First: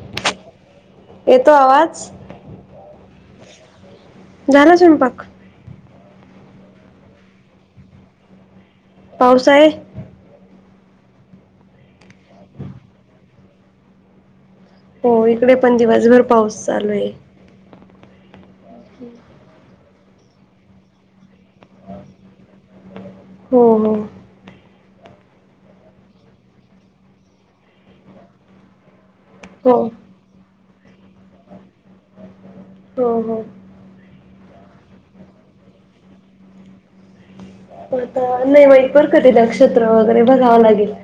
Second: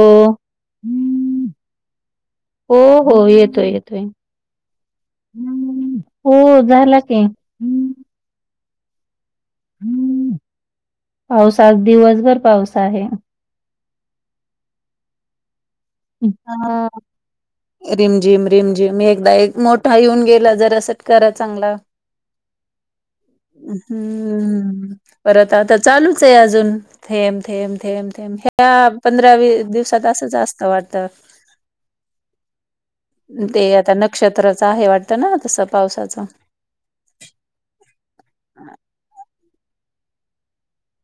हो, येतो आवाज हो हो येतोय येतोय झाला स्वयंपाक हो झाला की. पाऊस आहे? पावसात दिवसभर पाऊस आहे. हो इकडे पण दिवस. ''हं'' हा, रिम झिम रिम झिम एकदा एक मोठा येऊन गेला जर असं करा चांगला. हो हम. हो हम्म परत आता चालूच आहे अजून थेम थेम थेम थेम ह्या. पंधरा विस हो दिवसात असंच असत वाटत. हो हो ते आता नक्षत्राच आहे वाटत ना तस पावसाच. प ता अ नय बाई पण कधी नक्षत्र वगैरे बगाव लगेल.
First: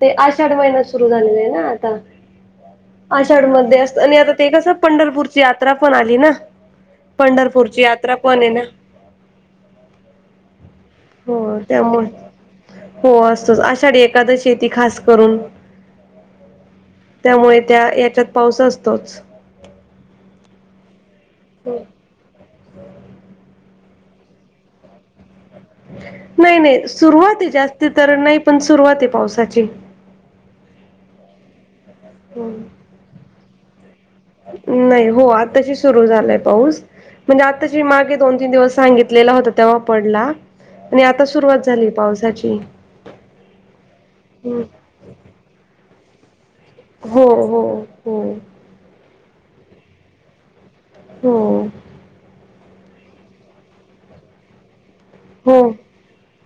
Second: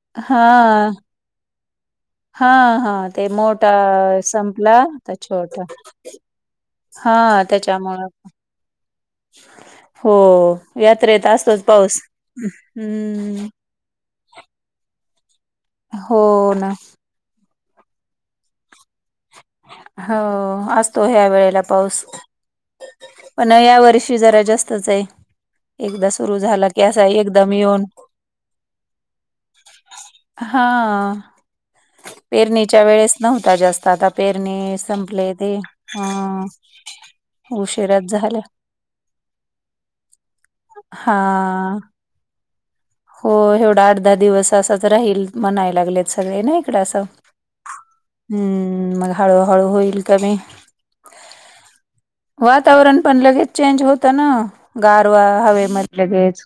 ते आषाढ महिन्यात सुरू झालेले आहे ना आता. हा हा ते आषाढ मोठा मध्ये असत आणि आता ते संपला कसं आता पंढरपूरची छोटा. यात्रा पण आली ना हा पंढरपूरची त्याच्यामुंळ यात्रा पण आहे ना हो. यात्रेत हो असतोच पाऊस. त्यामुळे हो असतोच आषाढी एका. एकादशी येते ती खास करून. हो ना. त्यामुळे त्या याच्यात पाऊस असतोच. हो असतो ह्या वेळेला हो पाऊस. पण या वर्षी जरा जास्तच आहे. एकदा सुरू नाही झाला की नाही असा सुरुवात आहे एकदम येऊन जास्त तर नाही पण सुरुवात आहे पावसाची. हा अ पेरणीच्या वेळेस नव्हता जास्त आता पेर''--'' नी नाही हो संपले ते. आताशी सुरू झालाय पाऊस. म्हणजे आत्ता जी उशिराच मागे दोन झालं. तीन दिवस सांगितलेला होता तेव्हा पडला. नय आता सुरुवात हां. झाली पावसाची. हो एवढा आठ दहा दिवस हम्म. असाच राहील म्हणाय लागलेत सगळे नाही. थोडसा हो हो हो. हम्म मग हळूहळू होईल कमी. हो, वातावरण पण लगेच चेंज होतं ना गारवा हो हवे मध्ये लगेच.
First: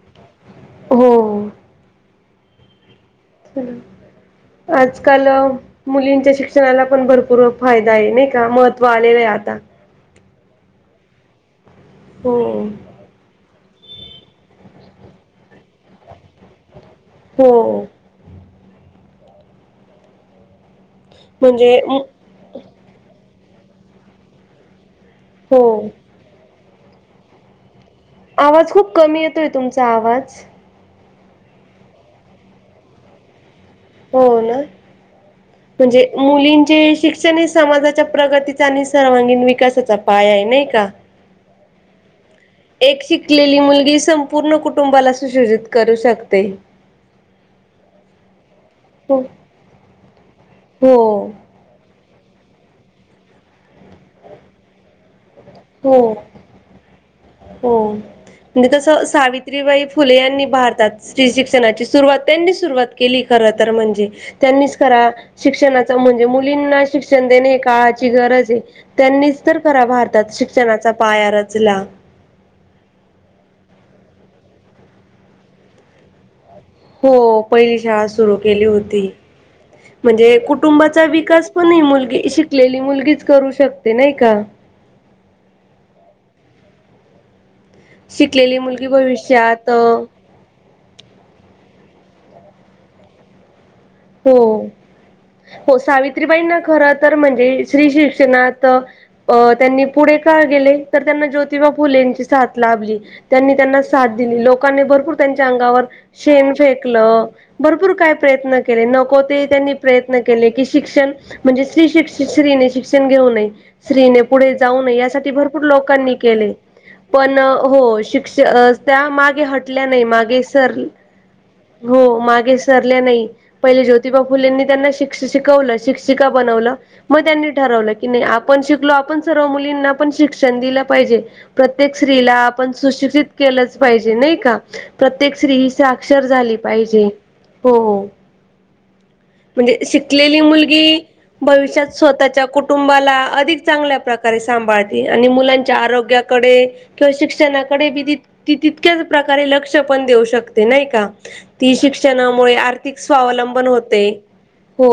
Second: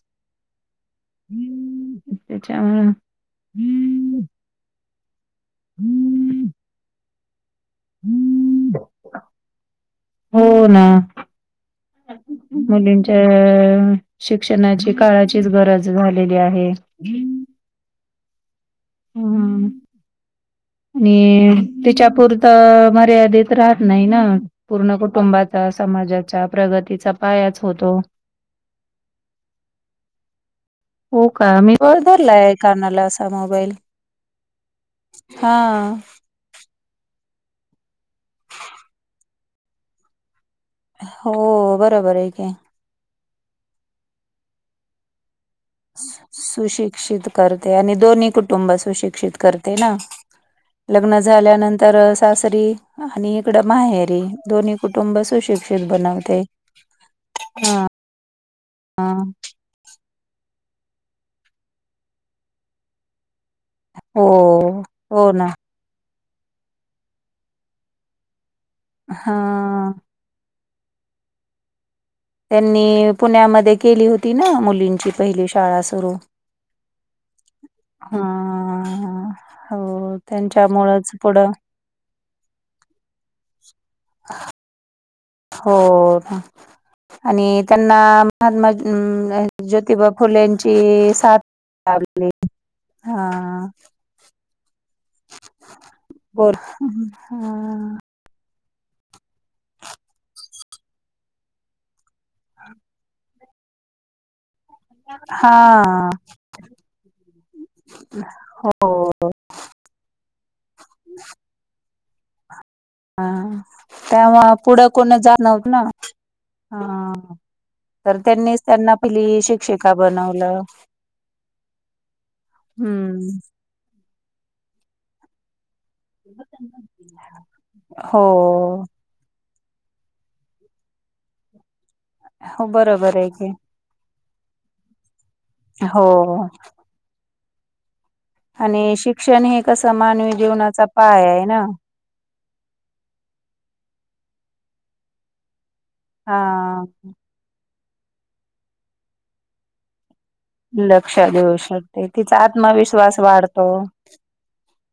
हो हम्म च्या आजकाल मुलींच्या शिक्षणाला पण भरपूर फायदा आहे नाही का महत्त्व आलेलं आहे आता हो ना हो मुलींच्या अ शिक्षणाची काळाचीच गरज झालेली आहे हो ह नी म्हणजे तिच्यापूर त मर्यादित राहत नाही ना पूर्ण हो कुटुंबाचा समाजाच्या प्रगतीचा पायाच होतो आवाज खूप कमी येतोय तुमचा आवाज हो का मी वर धरलाय कानाला असा मोबाईल हो ना हा म्हणजे मुलींचे शिक्षण हे समाजाच्या प्रगतीच आणि सर्वांगीण विकासाचा पाय आहे नाही का? हो बरोबर आहे कि एक शिकलेली मुलगी संपूर्ण कुटुंबाला सुशोजित करू सु शकते. सुशिक्षित करते आणि दोन्ही कुटुंब हो सुशिक्षित करते ना हो लग्नझाल्यानंतर सासरी आणि इकडं माहेरी दोन्ही कुटुंब सुशिक्षित हो बनवते हो हा म्हणजे कस सावि त्रिबाई फुले यांनी भारतात स्त्री शिक्षणाची सुरुवात त्यांनी सुरुवात केली खर तर म्हणजे हो त्यांनीच करा हो ना शिक्षणाचा म्हणजे मुलींना शिक्षण देणे काळाची गरज आहे हा त्यांनीच तर खरा भारतात शिक्षणाचा पाया रचला त्यांनी पुण्यामध्ये केली होती ना मुलींची पहिली शाळा सुरू हो पहिली शाळा हा सुरू केली होती हो म्हणजे कुटुंबाचा त्यांच्यामुळेच विकास पुढं पण ही मुलगी शिकलेली मुलगीच करू शकते नाही का हो आणि त्यांना शिकलेली महात्मा मुलगी भविष्यात ज्योतिबा फुलेंची साथ लाभली हा हो, हो बोल सावित्रीबाईंना खरं तर म्हणजे स्री हा शी शिक्षणात त्यांनी पुढे का गेले तर त्यांना ज्योतिबा फुले साथ लाभली त्यांनी त्यांना साथ दिली लोक लोकांनी भरपूर त्यांच्या हा अंगावर शेण फेकलं भरपूर काय प्रयत्न हो नको ते त्यांनी प्रयत्न केले की स्त्री शिक्षण म्हणजे शिक्ष क्षण हा घेऊ नये स्त्रीने पुढे तेव्हा जाऊ पुढं नये कोण यासाठी जात भरपूर नव्हत ना लोकांनी केलय हा पण हो तर शिक्ष त्यांनीच त्यांना त्या पहिली मागे हटल्या शिक्षिका नाही मागे बनवलं सर हो मागे सरल्या नाही हम्म पहिले ज्योतिबा फुलेंनी त्यांना शिक शिकवलं शिक्षिका बनवल मग त्यांनी ठरवलं की हो नाही आपण शिकलो सर्व मुलींना पण शिक्षण दिलं पाहिजे प्रत्येक स्त्रीला हो आपण बरोबर सुशिक्षित आहे की केलच पाहिजे नाही का प्रत्येक स्त्री हो साक्षर झाली पाहिजे हो आणि शिक्षण हे म्हणजे कसं मानवी शिकलेली जीवनाचा मुलगी पाया आहे ना भविष्यात स्वतःच्या कुटुंबाला अधिक चांगल्या प्रकारे सांभाळती आणि मुलांच्या आरोग्य हा कडे किंवा शिक्षणाकडे तितक्याच प्रकारे लक्ष पण देऊ शक नाही का लक्ष देऊ ती शकते तिचा शिक्षणामुळे आर्थिक आत्मविश्वास स्वावलंबन वाढतो होते हो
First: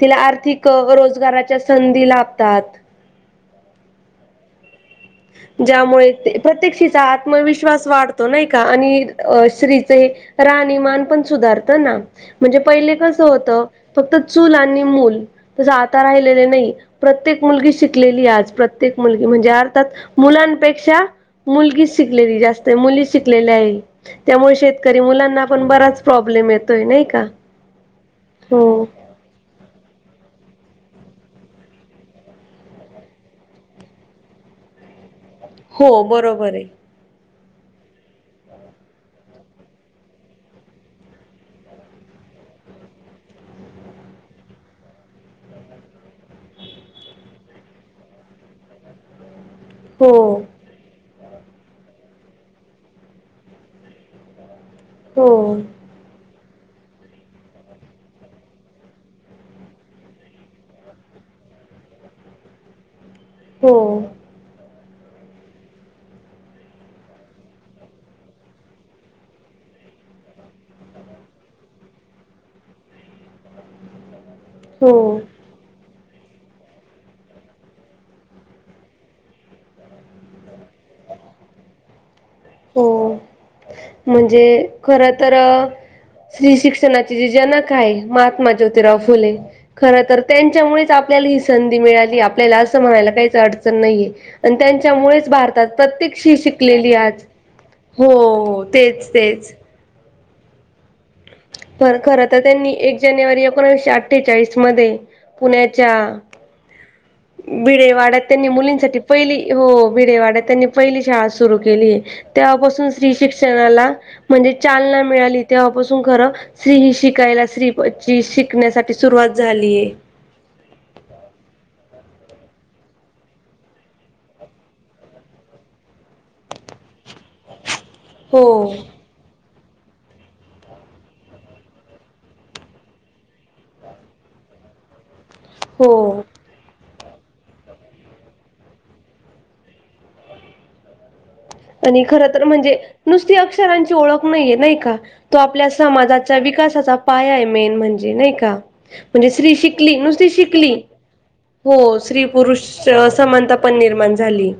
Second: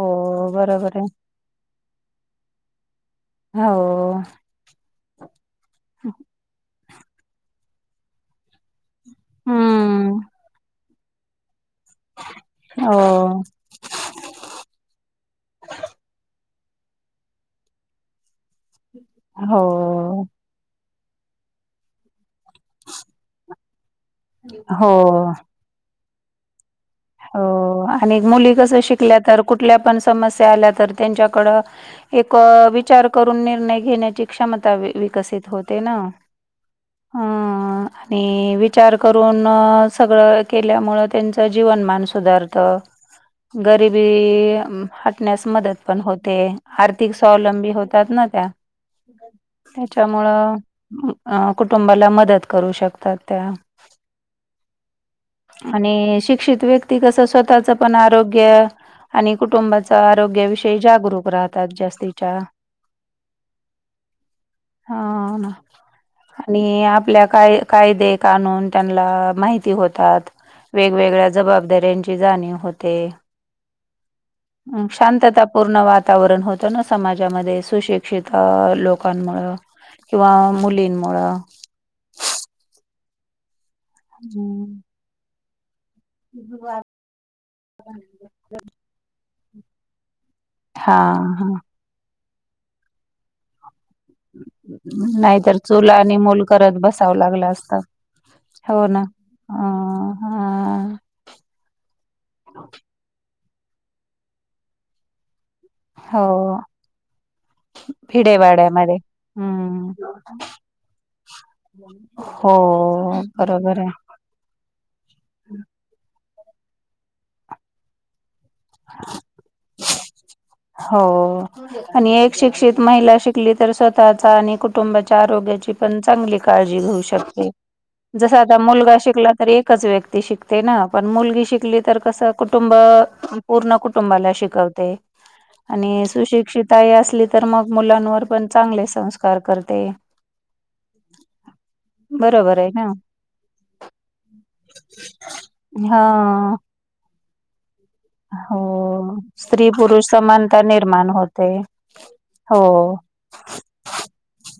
तिला आर्थिक बरोबर आहे रोजगाराच्या संधी लाभतात हो.. ज्यामुळे ते प्रत्येक क्षेत्रात. आत्मविश्वास वाढतो नाही का, आणि अ स्त्रीच हम्म राहणीमान पण सुधारत ना. म्हणजे पहिले हो कसं होतं फक्त चूल आणि मूल. तस आता राहिलेले नाही, प्रत्येक मुलगी शिकलेली आज, प्रत्येक मुलगी म्हणजे, हो अर्थात मुल मुलांपेक्षा, मुलगी शिकलेली, जास्त मुली शिकलेल्या आहे. त्यामुळे शेतकरी हो मुलांना पण बराच प्रॉब्लेम येतोय नाही का? हो आणि मुली हो कस शिकल्या तर, कुठल्या पण समस्या आल्या तर त्यांच्याकडं एक अ विचार करून निर्णय घेण्याची क्षमता वि- विकसित होते ना. हो बरोबर आहे अ आणि विचार करून अ सगळं केल्यामुंळ त्यांच जीवनमान मी सूधारतं. गरीबी अ हटण्यास मदत पण होते, आर्थिक स्वावलंबी होतात ना त्या ह [inaudible] त्याच्यामुळं अं कुटुंबाला मदत करू शकतात त्या हो आणि, शिक्षित व्यक्ती कस स्वतःच पण आरोग्य आणि कुटुंबाचा आरोग्याविषयी जागरूक राहतात जास्तीच्या. हो. हा अ ना आणि आपल्या काय, कायदे कानून त्यांनला माहिती होतात. वेगवेगळ्या जबाबदाऱ्यांची जाणीव होते, अ हो शांतता पूर्ण वातावरण होतं ना समाजामध्ये, सुशिक्षित अ लोकांमुळं. किंवा मुलींमुळं हो म्हणजे हम्म. खर तर स्त्री शिक्षणा ते ज- जनक आहे महात्मा ज्योतिराव फुले. खर तर त्यांच्यामुळेच हा आपल्याला ही हा संधी मिळाली आपल्याला असं म्हणायला काहीच अडचण नाहीये. आणि त्यांच्यामुळेच भारतात प्रत्येक स्त्री शिकलेलीये आज. फुल असतात. हो ओ तेच तेच. हां. तर खर तर त्यांनी एक जानेवारी एकोणीवीशे अठ्ठेचाळीस मध्ये पुण्याच्या हो. [inaudible] भिडेवाड्यात त्यांनी भिडेवाड्यामध्ये. मुलींसाठी पहिली हो हम्म. भिडेवाड्यात त्यांनी पहिली शाळा सुरू केलीये. हो तेव्हापासून स्त्री बरोबर शिक्षणाला आहे. म्हणजे चालना मिळाली तेव्हापासून खरं स्त्री ही शिकायला स्त्री स्त्री श शिकण्यासाठी सुरुवात झाली हो. आणि एक शिकक्षित महिला शिकली तर स्वतःचा आणि कुटुंबाच्या आरोग्याची पण चांगली काळजी घेऊ शकते. जस हो आता मुलगा शिकला तर एक एकच व्यक्ती शिकते ना पण मुलगी शिकली तर कसं कुटुंब पूर्ण कुटुंबाला शिकवते. आणि हो सुशिक्षित आई असली तर मग मुलांवर पण चांगले संस्कार करते. आणि खर तर बरोबर आहे म्हणजे ना? नुसती अक्षरांची ओळख नाहीये नाही का तो आपल्या समाजाच्या हां. विकासाचा पाया आहे मेन म्हणजे जे नाही का? हो म्हणजे स्त्री शिकली पुरुष नुसती समानता शिकली निर्माण होते हो स्त्री हो पुरुष अ समानता पण निर्माण झाली.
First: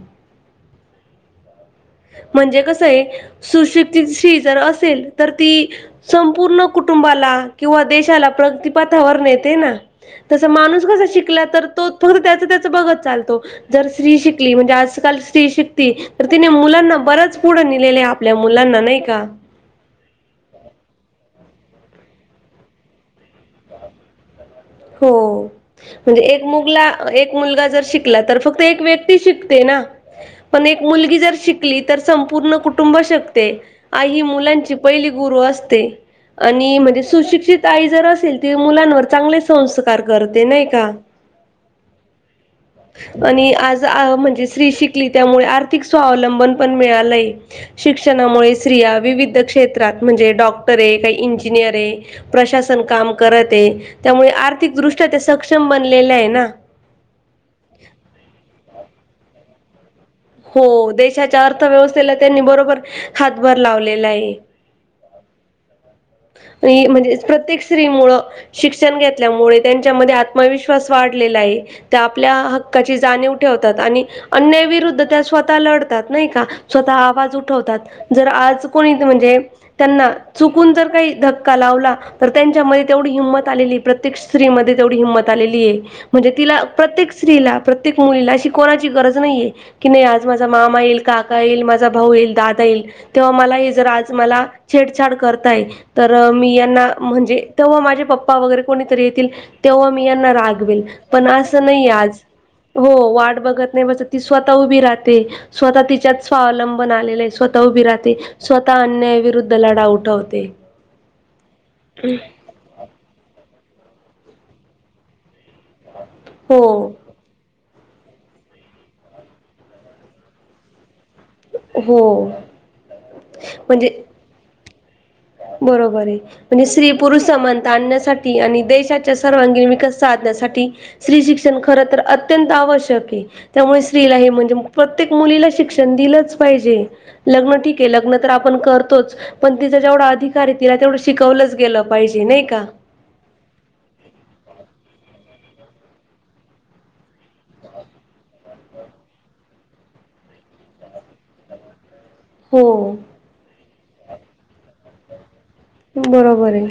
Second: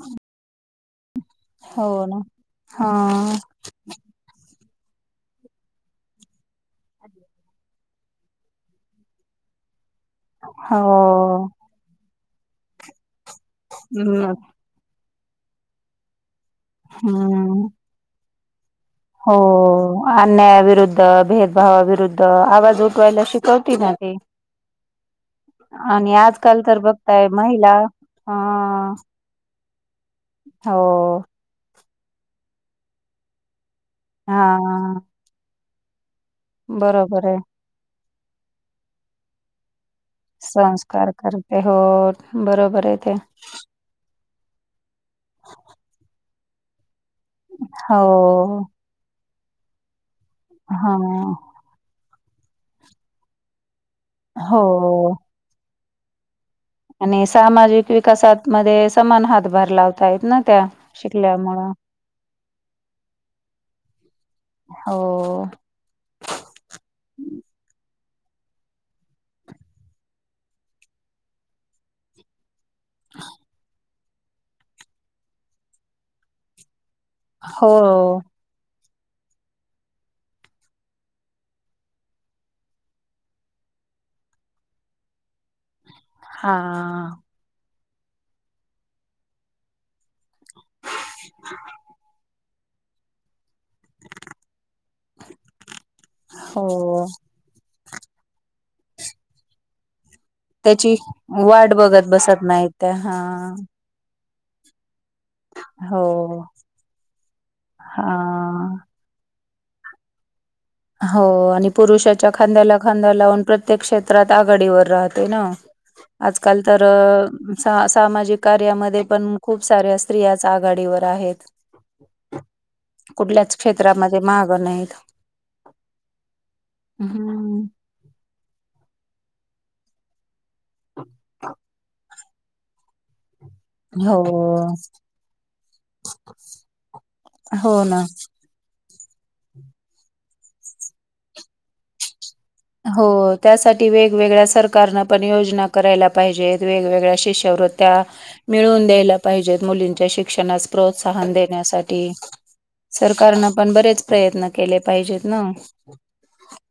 हो ना म्हणजे हा कसंये सुशिक्षित स्त्री जर असेल. तर ती संपूर्ण कुटुंबाला किंवा देशाला प्रगतीपथावर नेते ना. तस माणूस हो कसा शिकला तर तो फक्त त्याच त्याच बघत चालतो. जर स्त्री हम्म शिकली. म्हणजे आजकाल स्त्री शिकती. तर तिने मुलांना बरच पुढे हम्म नेलेलय. आपल्या मुलांना नाही का? हो. अन्यायाविरुद्ध, भेदभावाविरुद्ध आवाज उठवायला शिकवती ना ती. हो. आणि म्हणजे एक आजकाल तर मुगला बघताय एक मुलगा महिला जर, शिकला अ तर, फक्त एक व्यक्ती शिकते ना? पण एक हो मुलगी जर शिक ते तर संपूर्ण कुटुंब शकते. आई ही हा मुलांची पहिली गुरु असते. आणि म्हणजे बरोबर आहे सुशिक्षित आई जर असेल, ती मुलांवर चांगले संस् स्कार करते नाही का? संस्कार करते हो बरोबर आहे ते आणि आज म्हणजे स्त्री शिकली त्यामुळे आर्थिक स्वावलंबन पण मिळालंय. हो शिक्षणामुळे स्त्रिया विविध क्षेत्रात म्हणजे हा डॉक्टरे काही इंजिनियरे. प्रशासन काम करते. त्यामुळे आर्थिकदृष्ट्या हो त्या सक्षम बनलेल्याय ना. आणि सामाजिक विकासात मध्ये समान हातभार लाव हो देशाच्या अर्थव्यवस्थेला त्यांनी, बरोबर हातभार लावलेलाय. हो. स्त्री म्हणजेच प्रत्येक स्त्री मुळ शिक्षण घेतल्यामुळे त्यांच्यामध्ये आत्मविश्वास वाढलेलाय. त्या आपल्या ह क्काची जाणीव ठेवतात. आणि अन्याविरुद्ध त्या स्वतः लढतात नाही का? स्वतः आवाज हो उठवतात. जर आज कोणी म्हणजे त्यांना चुकून जर काही धक्का लावला. तर त्यांच्यामध्ये तेवढी हिंमत आलेलीय. प्रत्येक स्त्रीमध्ये तेवढी हिंमत आलेलीय. म्हणजे तिला. प्रत्येक हा. स्त्रीला, प्रत्येक मुलीला अशी कोणाची गरज नाहीये. कि नाही आज माझा मामा येईल. काका येईल. माझा भाऊ येईल. दादा येईल. तेव्हा मला हे जर आज मला छेडछाड करताय. तर मी यांना हो म्हणजे तेव्हा माझे पप्पा वगैरे कोणीतरी येतील. तेव्हा मी यांना रा गवेल. त्याची पण अस वाट नाही बघत आज, बसत नाहीत हो त्या हा वाट बघत नाही बसत. ती स्वतः उभी राहते. स्वतः हो तिच्यात स्वावलंबन आलेलं आहे. स्वतः उभी राहते. स्वतः हा. अन्याय विरुद्ध लढा उठवते. हो आणि पुरुषाच्या खांद्याला खांदा लावून. प्रत्येक क्षेत्रात आघाडीवर राहते ना. आजकाल हो तर सा सामाजिक कार्यामध्ये पण खूप साऱ्या स्त्रियाच आघाडीवर आहेत. हो कुठल्याच क्षेत्रामध्ये माघ नाहीत. बरोबरे. म्हणजे स्त्री पुरुष हम्म समानता आणण्यासाठी. आणि देशाच्या सर्वांगीण विकास साधण्यासा ठी. स्त्री शिक्षण खर तर अत्यंत आवश्यके. त्यामुळे स्त्रीला हो हे, म्हणजे प्रत्येक मुलीला शिक्षण दिलंच पाहिजे. लग्न हो ठीके ना. लग्न तर आप पण करतोच. पण तिचा जेवढा अधिकारे, तिला तेवढं शिकवलंच गेलं पाहिजे नाही का? हो त्यासाठी वेगवेगळ्या सरकारनं पण योजना करायला पाहिजेत. वेगवेगळ्या शिष्यवृत्त्या मिळवून द्यायला पाहिजेत. मुलींच्या शिक्षणास प्रोत्साहन देण्यासाठी. हो. सरकारनं पण बरेच प्रयत्न केले पाहिजेत ना? बरोबर हाय.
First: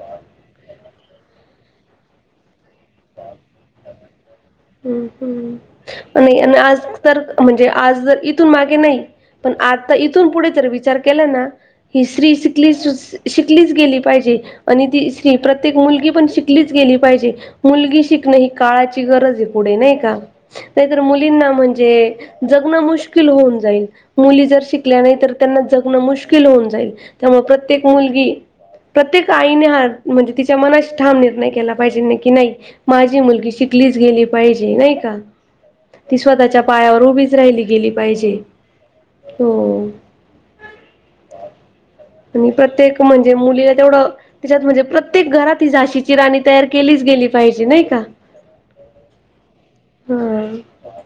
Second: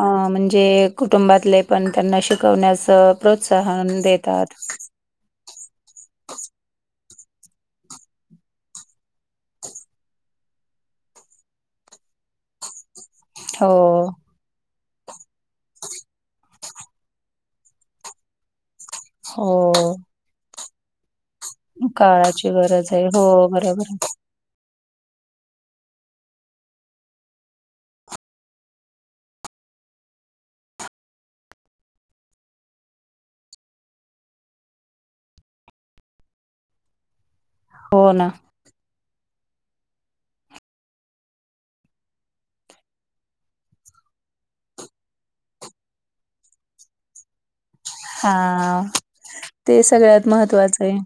अ म्हणजे कुटुंबातले पण त्यांना शिकवण्याच प्रोत्साहन देतात. हम्म, हम्म. [inaudible] नाही आण आज तर म्हणजे आज इथून मागे नाही. पण आता इथून पुढे जर विचार केला ना ही श्री शिकली सुशित ''--'' हो शिकलीच गेली पाहिजे आणि ती स्त्री प्रत्येक मुलगी पण शिकलीच गेली पाहिजे मुलगी शि''--'' नाही काळाची गरज आहे पुढे हो नाही का. का नाही तर मुलींना म्हणजे काळाची जगणं गरज आहे मुश्किल हो होऊन बरोबर जाईल आहे. मुली जर शि''--'' कल्या नाही तर त्यांना जगणं मुश्किल होऊन जाईल त्यामुळे प्रत्येक मुलगी. प्रत्येक आईने हा म्हणजे तिच्या मनाशी ठाम निर्णय केला पाहिजे नाही की नाही. माझी मुलगी शिकलीच गेली. पाहिजे नाही का ती स्वतःच्या पायावर उभीच राहिली गेली हो ना पाहिजे. हो, आणि प्रत्येक म्हणजे मुलीला तेवढं. तिच्यात म्हणजे प्रत्येक घरात ही झाशीची राणी तयार केलीच गेली पाहिजे नाही का. हा ते सगळ्यात हा महत्त्वाचं हाय.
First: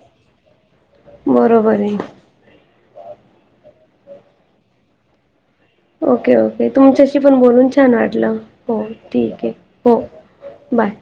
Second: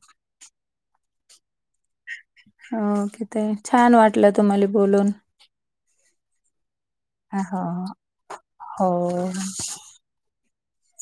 बरोबर आहे. ओके ताई छान वाटलं तुम्हाले बोलून. ओके ओके तुमच्याशी पण हो बोलून छान वाटलं हो ठीक आहे हो. बाय.